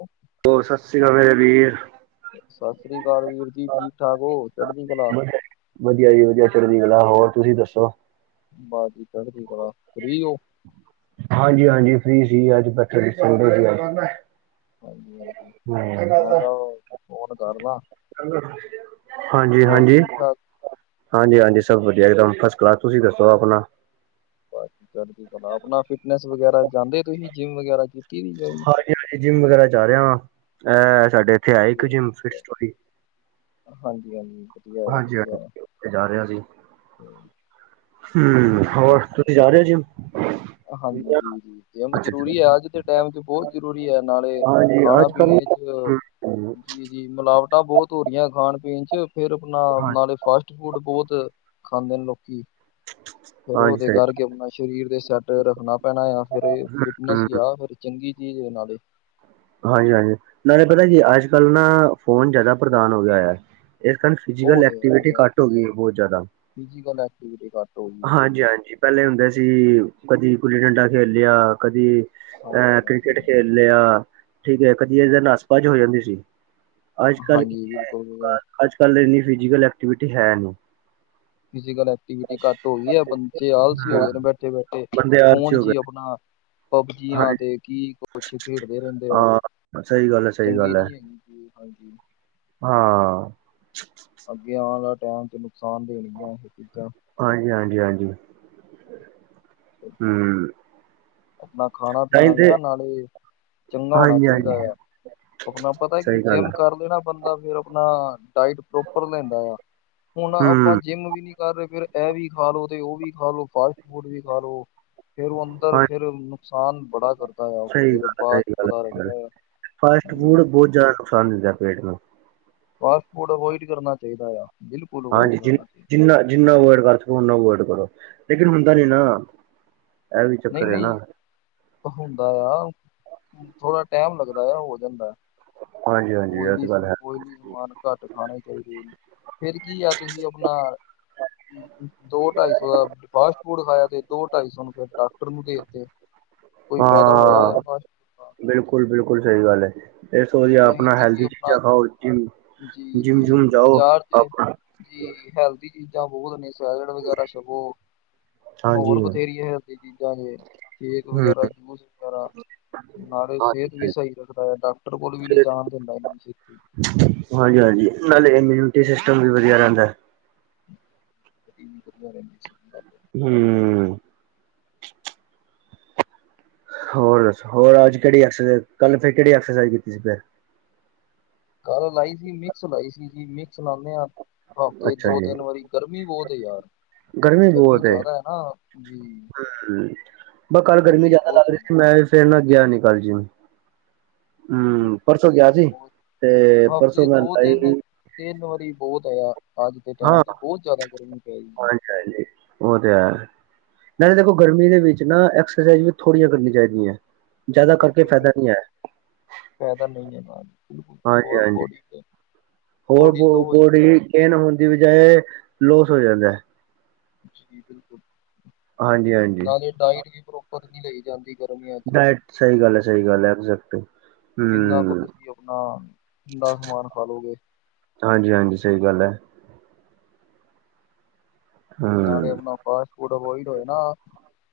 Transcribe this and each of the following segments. ਓ- [inaudible] ਹੋਰ ਸਤਿ ਸ੍ਰੀ ਅਕਾਲ ਮੇਰੇ ਵੀਰ। ਸਤਿ ਸ੍ਰੀ ਅਕਾਲ ਵੀਰ ਜੀ, ਠੀਕ ਠਾਕ ਓ, ਚੜਦੀ ਕਲਾ। ਵਧੀਆ ਜੀ ਵਧੀਆ ਚੜ੍ਹਦੀ ਕਲਾ ਹੋਰ ਤੁਸੀਂ ਦੱਸੋ। ਬਸ ਜੀ ਚੜਦੀ ਕਲਾ, ਫ੍ਰੀ ਓ। ਹਾਂਜੀ ਹਾਂਜੀ ਫ੍ਰੀ ਸੀ ਅੱਜ, ਬੈਠੇ ਸੰਡੇ ਸੀ ਅੱਜ। ਹਾਂਜੀ ਹਾਂਜੀ, ਮੈਂ ਕਿਆ ਓ ਫੋਨ ਕਰਦਾ। ਹਾਂਜੀ -ਹਾਂਜੀ। ਠੀਕ ਠਾਕ ਹਾਂਜੀ- ਹਾਂਜੀ ਸਭ ਵਧੀਆ ਇੱਕਦਮ ਫਸ ਕਲਾਸ। ਤੁਸੀਂ ਦੱਸੋ ਆਪਣਾ। ਬਸ ਜੀ ਚੜ੍ਹਦੀ ਕਲਾ। ਆਪਣਾ ਫਿਟਨੈਸ ਵਗੈਰਾ ਜਾਂਦੇ ਤੁਸੀਂ ਜਿੰਮ ਵਗੈਰਾ ਕੀਤੀ ਜੋਆਇਨ। ਹਾਂਜੀ ਹਾਂਜੀ ਜਿੰਮ ਵਗੈਰਾ ਜਾ ਰਿਆ ਆਂ, ਐ ਸਾਡੇ ਏਥੇ ਐ ਵਧੀਆ ਇੱਕ ਜਿੰਮ ਫਿਟ ਸਟੋਰੀ। ਹਾਂਜੀ ਹਾਂਜੀ ਵਧੀਆ ਆ ਹਾਂਜੀ ਵਧੀਆ ਆ ਹਾਂਜੀ ਓਥੇ ਜਾ ਰਿਆ ਸੀ। [inaudible] ਹੂੰ, ਠੀਕ ਆ ਹੋਰ ਤੁਸੀਂ ਠੀਕ ਆ ਜਾ ਰੇ ਓ ਜਿਮ। ਹਾਂਜੀ ਜੀ ਜੀ ਜਿਮ ਜ਼ਰੂਰੀ ਐ, ਅੱਜ ਦੇ ਟਾਈਮ ਚ ਬੋਤ ਜ਼ਰੂਰੀ ਐ ਨਾਲੇ- ਹਾਂਜੀ ਖਾਣਾ ਅੱਜ ਕੱਲ ਪੀਣੇ 'ਚ ਜੀ ਜੀ ਮਿਲਾਵਟਾਂ ਬਹੁਤ ਹੋ ਰਹੀਆਂ ਖਾਣ ਪੀਣ ਚ, ਫਿਰ ਆਪਣਾ ਹਾਂਜੀ ਨਾਲੇ ਫਾਸਟ ਫੂਡ ਬਹੁਤ। ਖਾਂਦੇ ਨੇ ਲੋਕੀ, ਫਿਰ ਹਾਂਜੀ ਉਹਦੇ ਸਹੀ ਕਰਕੇ ਆਪਣਾ ਸਰੀਰ ਦੇ ਸੈਟ। ਰੱਖਣਾ ਪੈਣਾ ਆ ਫਿਰ ਫਿਟਨੈਸ ਹੂੰ। ਹੀ ਆ ਫਿਰ ਚੰਗੀ ਚੀਜ਼ ਨਾਲੇ। ਹਾਂਜੀ ਹਾਂਜੀ ਨਾਲੇ ਪਤਾ ਜੀ ਅੱਜ ਕੱਲ ਨਾ ਫ਼ੋਨ ਜ਼ਿਆਦਾ ਪ੍ਰਧਾਨ ਹੋ ਗਿਆ। ਇਸ ਕਾਰਨ ਫਿਜ਼ਕਲ ਐਕਟੀਵਿਟੀ ਘੱਟ ਹੋ ਗਈ ਬਹੁਤ ਜ਼ਿਆਦਾ। ਫਿਜ਼ਕਲ ਐਕਟੀਵਿਟੀ ਘੱਟ ਹੋ ਗਈ ਸੀ। ਹਾਂਜੀ-ਹਾਂਜੀ ਪਹਿਲੇ ਹੁੰਦੇ ਸੀ ਕਦੀ ਗੁੱਲੀ ਡੰਡਾ ਖੇਲ ਲਿਆ, ਕਦੀ ਅਹ ਹਾਂਜੀ ਕ੍ਰਿਕਟ ਹਾਂਜੀ ਖੇਲ। ਲਿਆ, ਠੀਕ ਹੈ ਕਦੀ ਐਦੇ ਨੈਸ ਭਜ ਹੋ ਜਾਂਦੀ ਸੀ। ਅੱਜ ਕੱਲ੍ਹ ਕੀ ਹਾਂਜੀ ਹੈ, ਬਿਲਕੁਲ ਅੱਜ ਕੱਲ ਇੰਨੀ ਫਿਜੀਕਲ ਐਕਟੀਵਿਟੀ ਹੈ ਨੀ। ਫਿਜ਼ਕਲ ਐਕਟੀਵਿਟੀ ਘੱਟ ਹੋ ਗਈ ਐ, ਬੱਚੇ ਆਲਸੀ ਹੋ ਗਏ ਨੇ ਬੈਠੇ ਬੈਠੇ। ਬੰਦੇ ਆਲਸੀ ਫੋਨ ਹੋ ਚ ਈ ਗਏ ਆਪਣਾ ਪਬਜੀਆਂ ਹਾਂਜੀ ਤੇ ਕੀ ਕੁਛ ਖੇਡਦੇ ਰਹਿੰਦੇ ਆ। ਹਾਂ ਸਹੀ ਗੱਲ ਹੈ ਸਹੀ ਚੰਗੀ ਗੱਲ ਹੈ ਨੀ ਹੈਗੀ ਜੇ ਹਾਂਜੀ। ਹਾਂ। ਅੱਗੇ ਆਣ ਵਾਲਾ ਟਾਈਮ ਚ ਨੁਕਸਾਨ ਦੇਣਗੀਆਂ ਇਹ ਚੀਜ਼ਾਂ। ਹਾਂਜੀ ਹਾਂਜੀ ਹਾਂਜੀ। ਹਂ। ਆਪਣਾ ਖਾਣਾ-ਪੀਣਾ ਵੀ ਨਾ ਨਾਲੇ ਚੰਗਾ ਹੋਣਾ ਹਾਂਜੀ-ਹਾਂਜੀ ਚਾਈਦਾ ਆ। ਆਪਣਾ ਪਤਾ ਕੀ ਸਹੀ ਗੱਲ ਆ ਜਿੰਮ ਕਰ ਲੈਣਾ ਬੰਦ ਫਿਰ ਆਪਣਾ ਡਾਇਟ ਪ੍ਰੋਪਰ ਲੈਂਦਾ ਆ ਹੁਣ ਆਪਾਂ ਹੂੰ ਜਿੰਮ ਵੀ ਨੀ ਕਰ ਰਹੇ ਫੇਰ ਇਹ ਵੀ ਖਾਲੋ ਤੇ ਉਹ ਵੀ ਖਾਲੋ ਫਾਸਟ ਫੂਡ ਵੀ ਖਾਲੋ ਫੇਰ ਉਹ ਅੰਦਰ ਹਾਂ ਫੇਰ ਨੁਕਸਾਨ ਬੜਾ ਕਰਦਾ ਆ ਉਹ ਸਹੀ ਫਿਰ ਗੱਲ ਹੈ, ਬਾਅਦ ਸਹੀ ਗੱਲ ਹੈ, ਪਤਾ ਸਹੀ ਗੱਲ ਲੱਗਦਾ ਆ। ਜੀ। ਸਦ ਦਿੰਦਾ ਪੇਟ ਨੂੰ। ਫਾਸਟ ਫੂਡ ਅਵੋਇਡ ਕਰਨਾ ਚਾਈਦਾ ਆ। ਬਿਲਕੁਲ ਅਵੋਇਡ ਹਾਂਜੀ, ਜੀ ਕਰਨਾ ਚਾਹੀਦਾ ਜਿੰਨਾ, ਜਿੰਨਾ ਅਵੋਇਡ ਕਰ ਸਕੋ, ਓਨਾਂ ਅਵੋਇਡ ਕਰੋ ਲੇਕਿਨ ਹੁੰਦਾ ਨੀ ਨਾ। ਇਹ ਵੀ ਨਈਂ ਚੱਕਰ ਹੈ ਨਾ, ਨਈਂ, ਹੁੰਦਾ ਆ ਥੋੜਾ ਟਾਈਮ ਲੱਗਦਾ ਆ ਹੋ ਜਾਂਦਾ। ਹਾਂਜੀ ਹਾਂਜੀ ਇਹ ਤੇ ਓਇਲੀ ਗੱਲ ਹੈ। ਓਇਲੀ ਸਮਾਨ ਘੱਟ ਖਾਣੇ ਚਾਹੀਦੇ ਨੇ। ਫਿਰ ਕੀ ਆ ਤੁਸੀਂ ਆਪਣਾ ਦੋ ਢਾਈ ਸੌ ਦਾ ਫਾਸਟ ਫੂਡ ਖਾਇਆ ਤੇ ਦੋ ਢਾਈ ਸੌ ਨੂੰ ਫਿਰ ਡਾਕਟਰ ਨੂੰ ਦੇਤੇ। ਹਾਂ, ਬਿਲਕੁਲ ਬਿਲਕੁਲ, ਸਹੀ ਗੱਲ ਐ। ਇਸ ਤੋਂ ਵਧੀਆ ਉਹੀ ਆਪਣਾ ਤੁਸੀਂ ਹੈਲਦੀ ਆਪਣਾ ਚੀਜ਼ਾਂ ਖਾਓ, ਜਿਮ ਜੀ ਜੀ ਜਿੰਮ-ਜੁੰਮ ਜਾਓ ਬਾਜ਼ਾਰ ਚ ਆਪਣਾ। ਜੀ ਹੈਲਦੀ ਚੀਜ਼ਾਂ ਬਹੁਤ ਨੇ ਸੈਲਡ ਵਗੈਰਾ ਛਪੋ ਹਾਂਜੀ ਹੋਰ ਹੂੰ ਬਥੇਰੀਆਂ ਹੇ। ਚੀਜ਼ਾਂ ਜੇ ਕੇਕ ਵਗੈਰਾ, ਜੂਸ ਵਗੈਰਾ ਨਾਲੇ ਸਿਹਤ ਵੀ ਹਾਂਜੀ ਸਹੀ ਰੱਖਦਾ ਏਦਾਂ ਕੋਲ ਵੀ ਨੀ ਜਾਣ ਦਿੰਦਾ ਇੰਨੀ ਛੇਤੀ ਹਾਂਜੀ ਹਾਂਜੀ, ਨਾਲੇ ਇਮਿਊਨਿਟੀ ਸਿਸਟਮ ਵੀ ਵਧੀਆ ਰੈਂਦਾ। ਵਟੀਮ ਗੁਰੂਆ ਰਣਜੀਤ ਸਿੰਘ ਬਾਬਾ। ਹਂ। ਹੋਰ ਦੱਸੋ, ਹੋਰ ਅੱਜ ਕੇੜੀ ਐਕਸਾਈਜ਼ ਕੱਲ ਫੇਰ ਕਿਹੜੀ ਐਕਸਰਸਾਈਜ਼ ਕੀਤੀ ਸੀ ਫਿਰ। ਗੱਲ ਲਾਈ ਸੀ, ਮਿਕਸ ਲਾਈ ਸੀ ਜੀ ਮਿਕਸ ਲਾਣੇ ਆਂ ਹਫ਼ਤੇ ਅੱਛਾ ਜੀ। ਦੋ-ਤਿੰਨ ਵਾਰੀ। ਗਰਮੀ ਬੋਤ ਐ ਯਾਰ। ਗਰਮੀ ਬੋਤ ਐ। ਜ਼ਿਆਦਾ ਹੈ ਨਾ ਜੀ ਮੈਂ ਕੱਲ ਗਰਮੀ ਜ਼ਿਆਦਾ ਲੱਗ ਰਹੀ ਸੀ, ਮੈਂ ਫਿਰ ਨਾ ਗਿਆ ਨੀ ਕੱਲ ਜੀਂਮ ਸੀ ਹਂ, ਪਰਸੋਂ ਗਿਆ ਸੀ ਬਹੁਤ ਤੇ ਹਫ਼ਤੇ ਪਰਸੋਂ ਮੈਂ ਦੋ ਤਿੰਨ [unintelligible] ਤਿੰਨ ਵਾਰੀ ਬਹੁਤ ਆਇਆ, ਅੱਜ ਦੇ ਟਾਈਮ ਚ ਬੋਤ ਜਿਆਦਾ ਗਰਮੀ ਪੈ ਗਈ। ਹੈਂਜੀ, ਉਹ ਤੇ ਐ। ਨਾਲੇ ਦੇਖੋ ਗਰਮੀ ਦੇ ਵਿੱਚ ਨਾ ਐਕਸਰਸਾਈਜ਼ ਵੀ ਥੋੜ੍ਹੀਆਂ ਕਰਨੀਆਂ ਚਾਈਦੀ ਐਂ। ਜ਼ਿਆਦਾ ਕਰਕੇ ਬਿਲਕੁਲ ਫ਼ਇਦਾ ਬਿਲਕੁਲ ਨ੍ਹੀਂ ਏ। ਫਾਇਦਾ ਨਈ ਐ ਨਾਲ ਬਿਲਕੁਲ, ਹਾਂਜੀ ਹੋਰ ਹਾਂਜੀ ਬੋ [unintelligible] ਹੋਰ ਬੋ ਬੋਡੀ ਗੇਨ ਹੋਣ ਦੀ ਬਜਾਏ ਲੋਸ ਹੋ ਜਾਂਦਾ ਐ। ਜੀ ਬਿਲਕੁਲ, ਹਾਂਜੀ ਹਾਂਜੀ ਨਾਲੇ ਡਾਈਟ ਵੀ ਪ੍ਰੋਪਰ ਨ੍ਹੀਂ ਲਈ ਜਾਂਦੀ। ਗਰਮੀਆਂ ਚ ਡਾਇਟ ਸਹੀ ਗੱਲ ਐ, ਸਹੀ ਗੱਲ ਐ, ਐੈਕਜੇਟ ਕਿੰਨਾ ਕੁ ਤੁਸੀਂ ਆਪਣਾ ਠੰਡਾ ਸਮਾਨ ਖਾਲੋਗੇ। ਹਾਂਜੀ ਹਾਂਜੀ ਸਹੀ ਗੱਲ ਐ। ਨਾਲੇ ਹਮ ਆਪਣਾ ਫਾਸਟ ਫੂਡ ਅਵੋਇਡ ਹੋਏ ਨਾ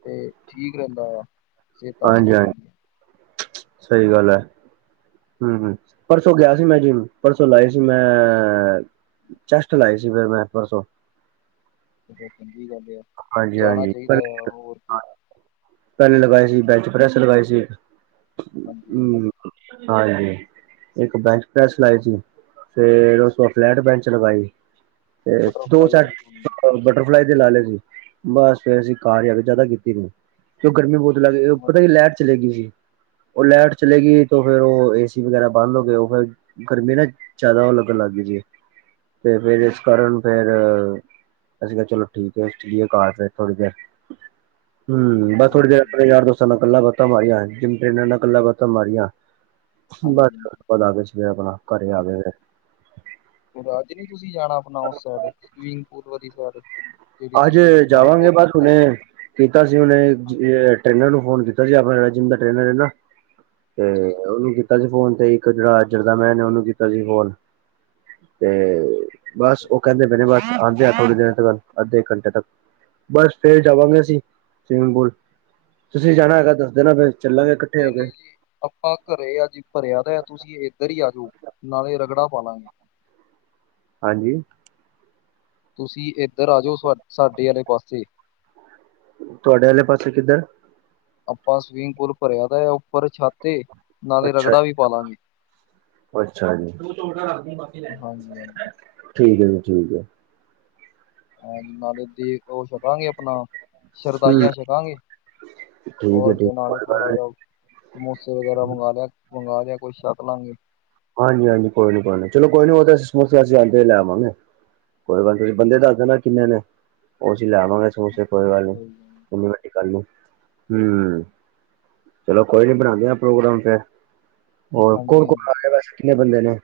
ਤੇ ਠੀਕ ਰੈਂਹਦਾ ਆ। ਸਿਹਤਾਂ ਹਾਂਜੀ ਸਹੀ ਹਾਂਜ, ਰਹਿੰਦੀਆਂ ਸਹੀ ਗੱਲ ਐ। ਹਂ, ਹਂ ਪਰਸੋਂ ਗਿਆ ਸੀ ਮੈਂ ਜਿਮ ਪਰਸੋਂ ਲਾਏ ਸੀ ਮੈਂ ਚੈਸਟ ਲਾਏ ਸੀ, ਫਿਰ ਮੈਂ ਪਰਸੋਂ। ਚਲੋ ਚੰਗੀ ਗੱਲ ਆ, ਜਾਣਾ ਚਾਹੀਦਾ ਆ ਹੋਰ ਕੀ? ਪੈਨ ਲਗਾਏ ਸੀ ਬੈਂਚ ਪ੍ਰੈਸ ਲਗਾਏ ਸੀ ਹਾਂਜੀ ਹਾਂਜੀ ਹਮ। ਹਾਂਜੀ। ਇੱਕ ਬੈਂਚ ਪ੍ਰੈਸ ਲਾਈ ਸੀ, ਫੇਰ ਉਸ ਬਾ ਫਲੈਟ ਬੈਂਚ ਲਗਾਈ। ਤੇ ਦੋ ਬਟਰਫਲਾਈ ਚਾਰ, ਨਾਲ ਹੋਣੀ ਬਟਰਫਲਾਈ ਤੇ ਲਾ ਲਏ ਸੀ। ਬਸ ਫੇਰ, ਅਸੀਂ ਘਰ ਆ ਕੇ ਜ਼ਿਆਦਾ ਕੀਤੀ ਤਨੂੰ। ਕਿ ਗਰਮੀ ਬਹੁਤ ਲੱਗਈ, ਹੈ। ਪਤਾ ਕੀ ਲਾਈਟ ਚਲੇ ਗਈ ਸੀ। ਉਹ ਲਾਈਟ ਚਲੇਗੀਈ, ਤੇ ਫੇਿਰ ਉਹ ਏਸੀ ਵਗੈਰਾ ਬੰਦ ਹੋ ਗ ਉਹ ਫਿਰ ਗਰਮੀ ਨਾ, ਜ਼ਿਆਦਾਗ ਲੱਗ ਗਈ ਜੀ ਤੇ ਫੇਿਰ, ਇਸ ਕਾਰਨ ਫੇਿਰ, ਅਸੀਂ ਕਿਹਾ ਚਲੋ ਠੀਕ ਹੈ। ਘਰ ਫਿਰ ਥੋੜ੍ਹੀ ਦੇਰ, ਹਮ ਬਸ ਥੋੜੀ ਹਾਂਜੀ, ਦੇਰ। ਯਾਰ ਦੋਸਾਂ ਨਾਲ ਇਕੱਲਾ ਬਾਤਾਂ ਮਾਰੀਆਂ, ਜਿੰਮ ਟ੍ਰੇਨਾਂ ਨਾਲ ਇਕੱਲਾ ਬਾਤਾਂ ਮਾਰੀਆਂ ਹਾਂਜੀ, ਬਸ ਹਾਂਜੀ ਵਧ, ਗ ਸੀਗੇ ਆਪਣਾ ਘਰੇ ਆ ਗ ਗ। ਅੱਜ ਨ ਤੁਸੀਂ ਜਾਣਾ, ਆਪਣਾ ਉਸ ਸਾਈਡ ਸਵੀਮਿੰਗ ਪੂਲ ਵਾਲੀ ਸਡ। ਅੱਜ ਜਾਵਾਂਗੇ, ਬਸ ਹੁਨੇ ਕੀਤਾ ਸੀ, ਉਹਨੇ ਹਾਂ ਜੀ, ਟ੍ਰੇਨਰ ਨੂੰ ਫੋਨ ਕੀਤਾ, ਜ ਆਪਣਾ ਜਹੜਾ ਜਿੰਮ ਦਾ ਟ੍ਰੇਨਰ ਹੈ ਨਾ ਤੇ ਜੀ, ਜੀ ਉਹਨੂੰ ਕੀਤਾ ਸੀ, ਫੋਨ ਤੇ ਇੱਕ ਜਿਹੜਾ ਅੱਜਰ ਦਾ ਮੈਂ ਨੇ, ਉਹਨੂੰ ਕੀਤਾ ਸੀ ਫੋਨ ਤੇ ਬਸ ਉਹ ਕਹਿੰਦੇ ਪੈਨੇ, ਬਸ ਆਉਂਦੇ ਆ, ਥੋੜ੍ਹੀ ਦਿਨ ਗੱਲ ਅੱਧੇ ਘੰਟੇ ਤੱਕ ਬਸ ਫੇਰ ਜਾਵਾਂਗੇ, ਅਸੀਂ ਸਵੀਮਿੰਗ ਪੂਲ ਤੁਸੀਂ ਜਾਣਾ, ਹੈਗਾ, ਦੱਸ ਦੇਣਾ ਫਿਰ? ਚੱਲਾਂਗੇ ਇਕੱਠੇ ਨਹੀਂ ਹੋ ਕੇ -ਨਹੀਂ ਜੀ। ਆਪਾਂ ਘਰੇ ਆ ਜੀ, ਭਰਿਆ ਤਾਂ ਤੁਸੀਂ ਇੱਧਰ ਹੀ ਆ ਜਾਓ, ਨਾਲੇ ਰਗੜਾ ਪਾ ਲਾਂਗੇ। ਹਾਂਜੀ। ਤੁਸੀਂ ਇੱਧਰ ਆ ਜਾਓ, ਸਾਡੇ ਆਲੇ ਪਾਸੇ ਤੁਹਾਡੇ ਆਲੇ, ਪਾਸੇ ਕਿੱਧਰ ਆਪਾਂ ਸਵੀਮਿੰਗ ਪੂਲ ਭਰਿਆ, ਤਾਂ ਉੱਪਰ ਛਾਤੇ ਨਾਲੇ ਅੱਛਾ ਰਗੜਾ ਵੀ ਪਾਲਾਂਗੇ। ਅੱਛਾ ਜੀ, ਹਾਂਜੀ, ਹਾਂਜੀ, ਠੀਕ ਹੈ, ਜੀ ਠੀਕ ਹੈ। ਹਾਂਜੀ ਨਾਲੇ ਦੇਗ ਉਹ ਛਕਾਂਗੇ, ਆਪਣਾ ਹੂੰ ਠੀਕ ਸ਼ਰਦਾਈਆਂ ਛਕਾਂਗੇ। ਹੈ ਠੀਕ ਹੋਰਗੇ, ਨਾਲ ਹੀ ਕੋਈ ਗੱਲ ਥੋੜ੍ਹਾ ਨੀ ਜਾ। ਸਮੋਸੇ ਵਗੈਰਾ ਮੰਗਵਾ ਲਿਆ, ਮੰਗ ਲਿਆ ਕੁਈ ਛੱਕ ਲਾਂਗੇ। ਹਾਂਜੀ -ਹਾਂਜੀ ਕੋਈ ਨੀ, ਕੋਈ ਨੀ, ਚਲੋ ਕੋਈ ਨੀ, ਉਹਸੀ ਸਮੋਸੇ ਅਸੀਂ ਜਾਂਦੇ ਲੈਵਾਂਗੇ। ਕੋਈ ਗੱਲ ਨਹੀਂ, ਤੁਸੀਂ ਬੰਦੇ ਦੱਸ ਦੇਣਾ ਕਿੰਨੇ ਨੇ? ਉਹ ਅਸੀਂ ਲੈ ਲਵਾਂਗੇ, ਸਮੋਸੇ ਕੋਈ ਗੱਲ ਨੀ। ਨੀ ਵ, ਕਰ ਨੂੰ ਹੁੰ। ਚਲੋ ਕੋਈ ਨੀ ਬਣਾਦੇ ਆ, ਪ੍ਰੋਗਰਾਮ ਫੇਿਰ ਹੋਰ ਕੌਣ ਹਾਂਜੀ ਹਾਂਜੀ ਕੌਣ ਲ ਵੈਸੇ ਕਿੰਨੇ ਬੰਦੇ ਨੇ?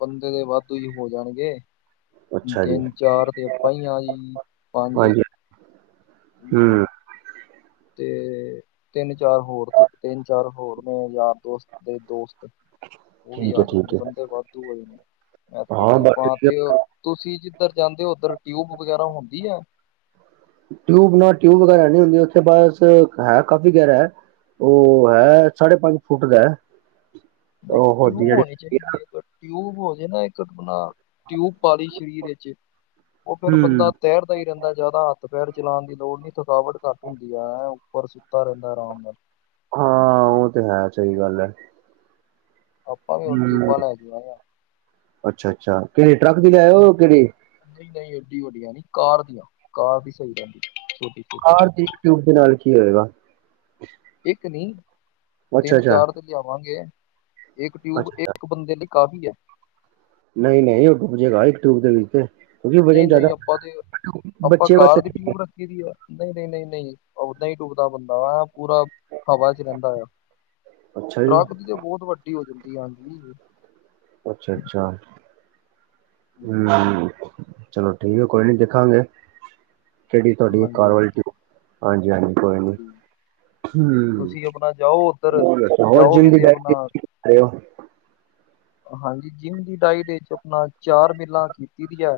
ਬੰਦੇ ਦੇ ਵੱਧੂ ਹੀ ਹੋ ਜਾਣਗੇ। ਅੱਛਾ ਜੀ ਤਿੰਨ ਚਾਰ ਤੇ, ਆਪਾਂ ਹੀ ਆ, ਜੀ ਪੰਜ ਹੁੰ। ਅਮ, ਤੇ ਤਿੰਨ ਚਾਰ ਹੋਰ, ਤਿੰਨ ਚਾਰ ਹੋਰ ਨੇ ਯਾਰ ਦੋਸਤ ਦੇ ਦੋਸਤ। ਉਹ ਵੀ ਠੀਕ ਹੈ ਆ ਠੀਕ ਜਾਣਗੇ, ਹੈ ਬੰਦੇ ਵਾਧੂ ਹੋਏ ਨੇ, ਹਾਂ ਟਿਊ ਬਸ ਪਾ ਠੀਕ ਤੇ ਹੈ ਤੁਸੀਂ ਜਿੱਧਰ ਜਾਂਦੇ ਹੋ, ਓਧਰ ਟਿਊਬ ਵਗੈਰਾ ਹੁੰਦੀ ਹੈ ਟਿਊਬ ਨਾਲ ਟਿਊਬ, ਵਗੈਰਾ ਨਹੀਂ ਹੁੰਦੀ, ਉੱਥੇ ਬਸ ਹੈ ਕਾਫੀ ਗਹਿਰਾ ਹੈ ਉਹ ਹੈ, ਸਾਢੇ ਪੰਜ ਫੁੱਟ ਦਾ। ਪਰ ਉਹ ਹੋਦੀ ਟਿਊਬ ਜਿਹੜੀ ਹੋਣੀ ਹੁੰਦੀ ਚਾਹੀਦੀ ਹੈ। ਟਿਊਬ ਹੋ ਜਾ ਨਾ, ਇੱਕ ਆਪਣਾ ਟਿਊਬ ਪਾ ਲਈ ਸਰੀਰ ਵਿੱਚ ਉਹ ਫੇਿਰ ਬੰਦਾ ਹੂੰ। ਤੈਰਦਾ ਹੀ ਰੈਂਦਾ ਜ਼ਿਆਦਾ ਹੱਥ ਪੈਰ ਚਲਾਣ ਦੀ ਲੋੜ ਨਹੀਂ ਥਕਾਵਟ ਘੱਟ ਹੁੰਦੀ ਹੈ ਉੱਪਰ। ਤਾ ਰੈਂਦਾ ਆਰਾਮ। ਹਾਂ ਉਹ ਤੇ ਹੈ ਸਹੀ ਗੱਲ ਹੈ। ਆਪਾਂ ਵੀ ਹੁਣ ਹੂੰ। ਟਿਊਬਾ ਲੈ ਲੀਆਂ ਆ। ਅੱਛਾ ਅੱਛਾ ਕੇੜੇ ਟਰੱਕ ਦੀ ਲਿਆਇਓ ਕੇੜੀ। ਨਹੀਂ ਨਹੀਂ ਐਡੀ ਵੱਡੀਆਂ ਨਹੀਂ ਕਾਰ ਦੀਆਂ ਕਾਰ ਦੀ ਸਹੀ ਰੈਂਦੀ ਛੋਟੀ। ਛੋਟੀ ਕਾਰ ਰ ਦੀ ਇਕੱਠੇ ਟਿਊਬ ਦੇ ਨਾਲ ਕੀ ਹੋਏਗਾ। ਇੱਕ ਨੀ ਅੱਛਾ ਤਿੰਨ ਅੱਛਾ ਚਾਰ ਤੇ ਲਿਆਵਾਂਗੇ ਇੱਕ ਟਿਊਬ ਅੱਛਾ ਅੱਛਾ ਇੱਕ ਬੰਦੇ ਲ। ਕਾਫ਼ੀ ਹੈ। ਨਹੀਂ ਨਹੀਂ ਓਹ ਡੁੱਬ ਜੇਗਾ ਇਕ ਟਿਊਬ ਦੇ ਵਿੱਚ। ਕਿਉਂਕਿ ਨਹੀਂ ਵਜਨ ਜ਼ਿਆਦਾ ਨਹੀਂ ਆਪਾਂ ਬੱਚੇ ਵਾਸਤੇ ਠੀਕ ਹੈ। ਨਹੀਂ-ਨਹੀਂ। ਨਹੀਂ-ਨਹੀਂ। ਓਦਾਂ ਹੀ ਡੁਬਦਾ ਬੰਦਾ ਵਾ ਪੂਰਾ ਹਵਾ ਚ ਰੈਂਦਾ ਆ। ਅੱਛਾ ਜੀ ਟਰੱਕ ਦੀ ਤੇ ਬੋਤ ਵੱਡੀ ਹੋ ਜਾਂਦੀ ਹਾਂਜੀ ਨ। ਅੱਛਾ ਅੱਛਾ ਹਾਂਜੀ ਹਮ। ਚਲੋ ਠੀਕ ਹੈ। ਕੋਈ ਨ ਦੇਖਾਂਗੇ ਕੇੜੀ ਤਾਡੀ ਹਾਂਜੀ ਕਾਰ ਵਾਲੀ। ਹਾਂਜੀ ਹਾਂਜੀ ਕੋਈ ਨੀ। ਹਾਂਜੀ। ਹਮ। ਤੁਸੀਂ ਆਪਣਾ ਜਾਓ ਉੱਧਰ ਹਰਜਨ ਜਾਓਗੇ ਦੀ ਡ ਆਪਣਾ ਤੇ। [unintelligible] ਹਾਂਜੀ ਜਿੰਮ ਦੀ ਡਾਇਟ ਵਿੱਚ ਆਪਣਾ ਚਾਰ ਮਿੱਲਾਂ ਕੀਤੀ ਦੀ ਹੈ।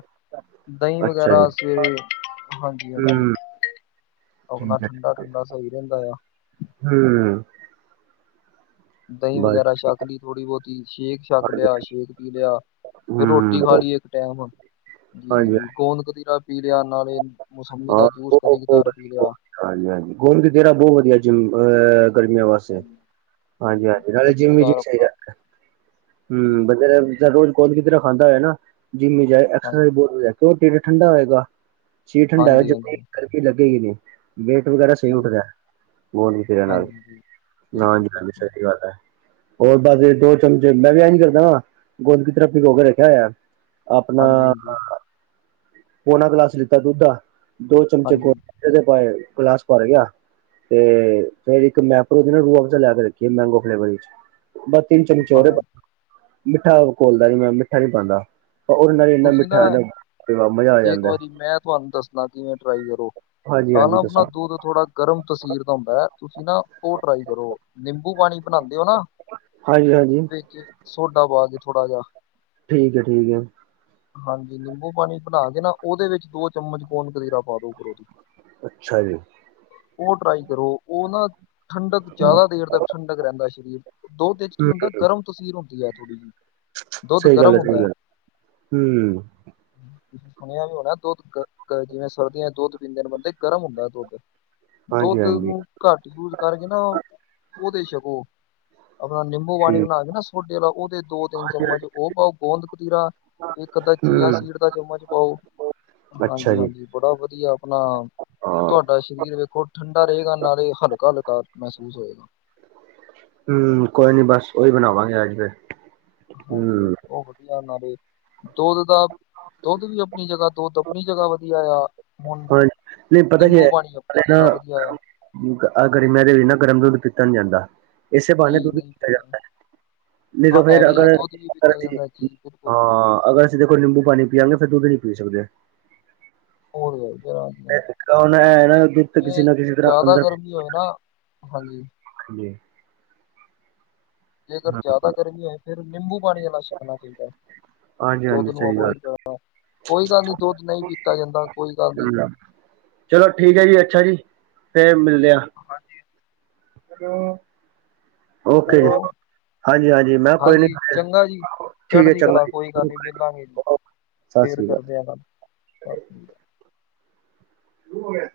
ਦਈ ਅੱਛਾ ਜੀ ਵਗੈਰਾ ਸਵੇਰੇ ਹਾਂਜੀ ਹਾਂਜੀ। ਹੂੰ ਆਪਣਾ ਠੀਕ ਠੰਡਾ ਠੰਡਾ ਸਹੀ ਰੈਂਦਾ ਆ। ਹਮਮਮ। ਦਹੀਂ ਬਸ ਵਗੈਰਾ ਠੀਕ ਹੈ। ਸ਼ਕਲੀ ਥੋੜੀ ਬੋਤੀ ਸ਼ੇਕ। ਛੱਕ ਹਾਂਜੀ ਲਿਆ ਸ਼ੇਕ ਪੀ ਲਿਆ ਫਿਰ ਰੋਟੀ ਖਾ ਹੂੰ ਲਈ ਇੱਕ ਟੈਮ ਹਾਂਜੀ ਜੀ। ਗੋਂਦ ਕਦੀਰਾ ਪੀ ਲਿਆ ਨਾਲੇ ਮੌੋਸੰਮੀ ਹਾਂ ਦਾ ਜੂਸ ਕਦੀ ਬਹੁਤ ਕਦਾਰ ਪੀ ਲਿਆ। ਹਾਂਜੀ ਹਾਂਜੀ ਗੋਂਦ ਕਤੀਰਾ ਬੋਤ ਵਧੀਆ ਜਿ ਅਹ ਗਰਮੀਆਂ ਵਾਸਤੇ। ਹਾਂਜੀ ਹਾਂਜੀ ਨਾਲੇ ਕਦੀ ਜਿਮ ਵਿਚ ਕਦਾਰ ਵੀ ਚਾਈਦਾ ਆਪਣਾ ਹਮ ਠੀਕ ਬਧ ਹੈ। ਰੋ। ਗੋਂਦ ਕਤੀਰਾ ਖਾਂਦਾ ਹੋਏ ਨਾ ਜਿੰਮਚ ਜਾਏ ਐਕਸਰਸਾਇਜ ਹਾਂਜੀ ਬੋਤ ਵਦੀਆ ਕਿਉ ਗੋਂਦ ਕਤੀਰਾ ਠੰਡਾ ਹੋਏਗਾ। ਚੀਜ਼ ਠੰਡਾ ਹੋ ਹਾਂਜੀ ਜ ਹਾਂਜੀ ਗਰਮੀ ਲੱਗੇਗੀ ਨਹੀਂ। ਵੇਟ ਵਗੈਰਾ ਸਹੀ ਜੀ ਉੱਠਦਾ ਗੋਦ ਕਤੀਰਾ ਨਾਲ ਹਾਂਜੀ ਜੀ ਨਾ ਬਿਲਕੁਲ ਬਿਲਕੁਲ ਸਹੀ ਗੱਲ ਹੈ। ਹੋਰ ਬਸ ਦੋ ਚਮਚੇ ਮੈਂ ਵੀ ਐਂ ਜ ਕਰਦਾ ਵਾ ਗੋਦ ਕਤੀਰ੍ਹਾਂ ਭਿ ਗੋ ਕੇ ਰੱਖਿਆ ਹੋਇਆ। ਆਪਣਾ ਹਾਂਜੀ ਹਾਂਜੀ ਹਾ। ਪੌਣਾ ਗਲਾਸ ਲਿੱਤਾ ਦੁੱਧ ਦਾ ਦੋ ਚਮਚੇ ਗੋਦ ਹਾਂਜੀ ਕਤੀਰਾ ਪਾਏ ਗਿਲਾਸ ਭਰ ਗਿਆ। ਤੇ ਫੇਰ ਇੱਕ ਮੈਂ ਆਪਣੇ ਨਾਲ ਰੂਆਜ਼ਾ ਲੈ ਕੇ ਰੱਖੀ ਮੈਂਗੋ ਫਲੇਵਰ ਵਿਚ। ਬਸ ਤਿੰਨ ਚਮਚੇ ਹਾਂ ਮਿੱਠਾ ਕੋੋਲਦਾ ਨੀ ਮੈਂ ਮਿੱਠਾ ਨੀ ਪਾਂਦਾ। ਉਹ ਨਾਲ ਹ ਇੰਨਾ ਤੁਸੀਂ ਨਾ ਮਿੱਠਾ। ਮਜ਼ਾ ਆ ਇੱਕ ਜਾਂਦਾ ਵਾਰੀ ਮੈਂ ਤੁਹਾਨੂੰ ਦੱਸਣਾ ਕਿਵੇਂ ਟਰਾਈ ਕਰੋ ਹਾਂਜੀ ਆ ਹਾਂਜੀ ਦੱਸੋ ਆਪਣਾ ਦੂਧ। ਦੁਦ ਥੋੜਾ ਗਰਮ ਤਸੀਰ ਦਾ ਹੁੰਦਾ ਤੁਸੀਂ ਨਾ ਉਹ ਟਰਾਈ ਕਰੋ ਨਿੰਬੂ ਪਾਣੀ ਬਣਾਦੇ ਹੋ ਨਾ। ਹਾਂਜੀ। ਹਾਂਜੀ। ਵਿੱਚ ਸੋਡਾ ਪਾ ਕੇ ਥੋੜਾ ਜਿਹਾ। ਠੀਕ ਹੈ। ਠੀਕ ਹੈ। ਹਾਂਜੀ ਨਿੰਬੂ ਪਾਣੀ ਬਣਾ ਕੇ ਨਾ ਉਹਦੇ ਵਿੱਚ ਦੋ ਚਮਚ ਗੋਦ ਕਤੀਰਾ ਪਾ ਦੋ ਉਪਰੋਦੀ। ਅੱਛਾ ਜੀ। ਉਹ ਟਰਾਈ ਕਰੋ ਉਹ ਨਾ ਠੰਡਕ ਜ਼ਿਆਦਾ ਦੇਰ ਤੱਕ ਠੰਡਕ ਰੈਂਦਾ ਸਰੀਰ। ਦੋ ਦੇ ਚ ਕੀ ਹੂੰ ਹੁੰਦਾ ਗਰਮ ਤਸੀਰ ਹੁੰਦੀ ਹੈ ਥੋੜ੍ਹੀ ਜਿਹੀ। ਦੁੱਧ ਸਹੀ ਗੱਲ ਗਰਮ ਹੈ ਸਹੀ ਹੁੰਦਾ ਗੱਲ ਹਮ। [unintelligible] ਸੁਣਿਆ ਵੀ ਹੋਣਾ ਦੁੱਧ ਅ ਜਿਵੇਂ ਸਰਦੀਆਂ ਚ ਦੁੱਧ ਪੀਂਦੇ ਨੇ ਬੰਦੇ ਗਰਮ ਹੁੰਦਾ ਦੁੱਧ ਹਾਂਜੀ ਦੁੱਧ ਹਾਂਜੀ ਨੂੰ ਘੱਟ ਯੂਜ ਕਰਕੇ ਨਾ ਉਹਦੇ ਛਕੋ ਆਪਣਾ ਨਿੰਮ। ਨਿੰਬੂ ਵਾਣੀ ਠੀਕ ਬਣਾ ਕੇ ਨਾ ਸੋਡੇ ਵਾਲਾ ਉਹਦੇ ਦੋ ਤਿੰਨ ਚਮਚ ਉਹ ਪਾਓ ਗੋਂਦ ਕਤੀਰਾ ਇੱਕ ਅੱਧਾ ਚੀਆ ਹੂੰ ਸੀਟ ਦਾ ਚਮਚ ਪਾਓ ਅੱਛਾ ਹਾਂਜੀ ਜੀ ਹਾਂਜੀ ਬੜਾ ਵਧੀਆ ਆਪਣਾ ਹਾਂ ਤੁਹਾਡਾ ਸਰੀਰ ਵੇਖੋ ਠੰਡਾ ਰਹੇਗਾ ਨਾਲੇ ਹਲਕਾ ਹਲਕਾ ਮਹਿਸੂਸ ਹੋਏਗਾ ਹਮ ਕੋਈ ਨੀ ਬਸ ਉਹੀ ਬਣਾਵਾਂਗੇ ਅੱਜ ਫਿਰ ਹਾਂਜੀ ਹਾਂਜੀ ਉਹ ਵਧੀਆ ਨਾਲੇ ਦੁੱਧ ਦਾ ਦੁੱਧ ਵੀ ਆਪਣੀ ਜਗ੍ਹਾ ਦੁੱਧ ਆਪਣੀ ਜਗ੍ਹਾ ਵਧੀਆ ਆ ਹੁਣ ਹਾਂ ਨਹੀਂ ਪਤਾ ਕੀ ਨਿੰਬੂ ਹੈ ਪਾਣੀ ਆਪਣੀ ਨਾ ਜਗ੍ਹਾ ਵਧੀਆ ਹੈ ਆਹ ਗਰਮੀਆਂ ਦੇ ਵੀ ਨਾ ਗਰਮ ਦੁੱਧ ਪੀਤਾ ਨੀ ਜਾਂਦਾ ਇਸੇ ਬਹਾਨੇ ਜੀ ਦੁੱਧ ਨਹੀਂ ਜਾ ਪੀਤਾ ਨਹੀਂ ਹਾਂ ਤਾਂ ਇਹ ਫੇਰ ਵੀ ਅਗਰ ਆ ਦੁੱਧ ਵੀ ਪੀਤਾ ਜਾਂਦਾ ਜੀ ਬਿਲਕੁਲ ਹਾਂ ਅਗਰ ਜਦੇ ਕੋਲ ਨਿੰਬੂ ਪਾਣੀਵਾਂ ਫਿਰ ਦੁੱਧੀ ਨਈ ਪੀ ਸਕਦੇ [unintelligible] ਕ ਹੈ ਨਾ ਦੁਧ ਤਾਂ ਕਿਸੇ ਜੇ ਨਾ ਕਿਸੇ ਤਰ੍ਹਾਂ ਜ਼ਿਆਦਾ ਅੰਦਰ ਗਰਮੀ ਹੋਏ ਨਾ ਹਾਂਜੀ ਜੀ ਜੇਕਰ ਜ਼ਿਆਦਾ ਗਰਮੀ ਹੋ ਫੇਰ ਨਿੰਬੂ ਪਾਣੀ ਵਾਲ ਨਾਲ ਛਕਣਾ ਚਾਹੀਦਾ ਹੈ ਮਲਬ ਹਾਂਜੀ ਦੁੱਧ ਹਾਂਜੀ ਨੂੰ ਸਹੀ ਗੱਲ ਅਵੋਇਡ ਕਰਨਾ ਕੋਈ ਗੱਲ ਨੀ ਦੁੱਧ ਨਹੀਂ ਪੀਤਾ ਜਾਂਦਾ ਕੋਈ ਗੱਲ ਨੀ ਚ ਚਲੋ ਠੀਕ ਹੈ ਜੀ ਅੱਛਾ ਜੀ ਫੇਰ ਮਿਲਦੀਆ ਹਾਂਜੀ ਹੈਲੋ [inaudible] ਓਕੇ ਹੈਲੋ ਹਾਂਜੀ ਹਾਂਜੀ ਮੈਂ ਕੋਈ ਨੀ ਹਾਂਜੀ ਚੰਗਾ ਜੀ ਠੀਕ ਹੈ ਚੜ੍ਹਦੀ ਚੰਗਾ ਕਲਾ ਜੀ ਕੋਈ ਗੱਲ ਨੀ ਮਿਲਾਂਗੇ ਜੀ ਓਕੇ ਸਤਿ ਫੇਰ ਸ੍ਰੀ ਕਰਦੇ ਆ ਗਲ ਸਾਨ ਸਤਿ ਸ਼੍ਰੀ ਅਕਾਲ ਦੂਰ ਏ